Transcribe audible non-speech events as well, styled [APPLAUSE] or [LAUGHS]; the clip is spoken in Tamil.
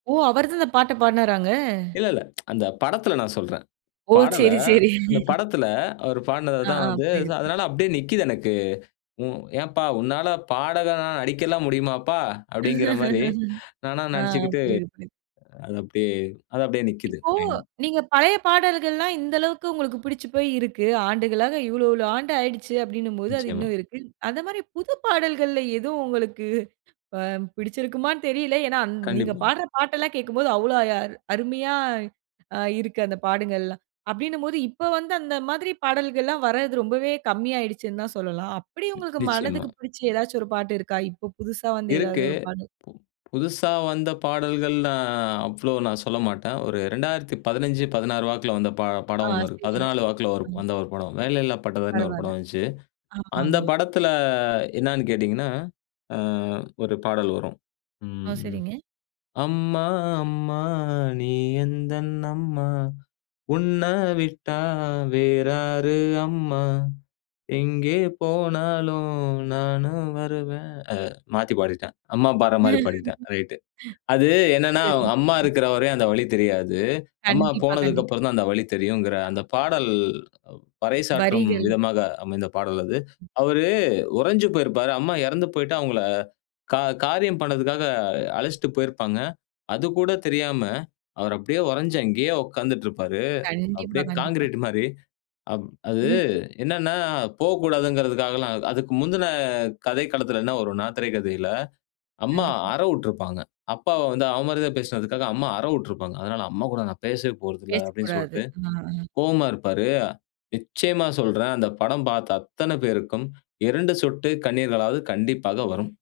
ஓ! அவரு தான் இந்த பாட்ட பாடுனாராங்க? இல்ல, இல்ல. [TSK] அந்த படத்துல நான் சொல்றேன். ஓ! பாடல, சேரி, சேரி. அந்த படத்துல அவர் ஆ. பாடுனதுதான் ஆ. வந்து புரியுது, புரியுது. அதனால அப்படியே நிக்குது எனக்கு. உ ஏன்பா உன்னால பாடகணா நடிக்கலாம் முடியுமாப்பா? அப்படிங்கிற மாரி [LAUGHS] நானா ஆ நடிச்சுக்கிட்டு புரியுது, புரியது. அது அப்படியே அது அப்படியே நிக்குது இப்போ மைண்ட்ல. நீங்க பழைய பாடல்கள்லாம் இந்த அளவுக்கு உங்களுக்கு பிடுச்சு போய் இருக்கு. ஆண்டுகளாக இவ்வளவு இவ்வளவு ஆண்டு ஆயிடுச்சு அப்படினும் போது அது நிச்சயமா. இன்னும் இருக்கு. அந்த மாரி புது பாடல்களிலே எது உங்களுக்கு அ பிடிச்சுயிருக்குமான்னு தெரில. ஏன்னா அந் நீங்க கண்டிப்பா. பாடற பாட்டு எல்லாம் கேட்கும்போது அவ்ளோ அ அருமையா அ இருக்கு. அந்த பாடல்கள்லாம். அப்பிடின்னு போது இப்போ வந்து அந்த மாதிரி பாடல்கள்லாம் வரது ரொம்பவே கம்மி ஆயிடுச்சுன்னு தான் சொல்லலாம். அப்படி உங்களுக்கு நிச்சயமா. மனதுக்கு பிடிச்சு ஏதாச்சும் ஒரு பாட்டு இருக்கா? இப்போ புதுசா வந்த ஏதாவது இருக்கு. ஒரு பாடல்? புது புதுசா வந்த பாடல்கள் நான் அவ்ளோ நான் சொல்ல மாட்டேன். ஒரு 2015 16 வாக்கில வந்த ப ஆ. படம் ஒண்ணு இருக்கு. சரிங்க, 14 சரிங்க. வாக்கில ஒரு ம். வந்த ஒரு படம். "வேலையில்லா பட்டதாரினு" ஒரு பரவால. படம் வந்துச்சு. அந்த ஆமாமா. படத்துல என்னான்னு கேட்டீங்கன்னா, ஆ ஒரு பாடல் வரும். ஆ ம் சரிங்க. "அம்மா அம்மா நீ எந்தன் அம்மா, உன்னை விட்டா வேறாரு அம்மா. எங்கே போனாலும் நானும் வருவேன். அ மாத்தி பாடிட்டேன். அம்மா பாடுற மாதிரி பாடிட்டேன். ரைட்டு. அது [LAUGHS] என்னன்னா, சரிங்க. அம்மா ம் இருக்கிறவரையும் அந்த வழி தெரியாது. அம்மா கண்டிப்பா, போனதுக்கு கண்டிப்பா. அப்புறம் தான் அந்த வழி தெரியும்ங்கிற அந்த பாடல் பறைசாற்றும் வரிகள். விதமாக அமைந்த பாடல் அது. அவரு உறைஞ்சு போயிருப்பாரு. அம்மா இறந்து போயிட்டு அவங்கள கா காரியம் பண்ணதுக்காக, அழைச்சிட்டு போயிருப்பாங்க. அது கூட தெரியாம அவர் அப்படியே உறுஞ்சு அங்கேயே உக்காந்துட்டு இருப்பாரு. கண்டிப்பா, அப்படியே கண்டிப்பா. கான்கிரீட் மாரி, அப் அது [LAUGHS] என்னனா, போகக்கூடாதுங்கறதுக்காகலாம் அதுக்கு முந்தின கதைக்களத்தில என்ன வரும்னா? திரைக்கதையில, அம்மா கண்டிப்பா. அற விட்டுருப்பாங்க. அப்பாவ வந்து அவ மரியாதையா பேசினதுக்காக அம்மா அற விட்டுருப்பாங்க. அதனால அம்மா கூட நான் பேசவே போறதில்லனு பேசக்கூடாது சொல்ட்டு ஆ அ. கோவமா இருப்பாரு. நிச்சயமா சொல்றேன். அந்த படம் பார்த்த அத்தன பேருக்கும் 2 சொட்டு கண்ணீர்களாவது கண்டிப்பாக வரும்.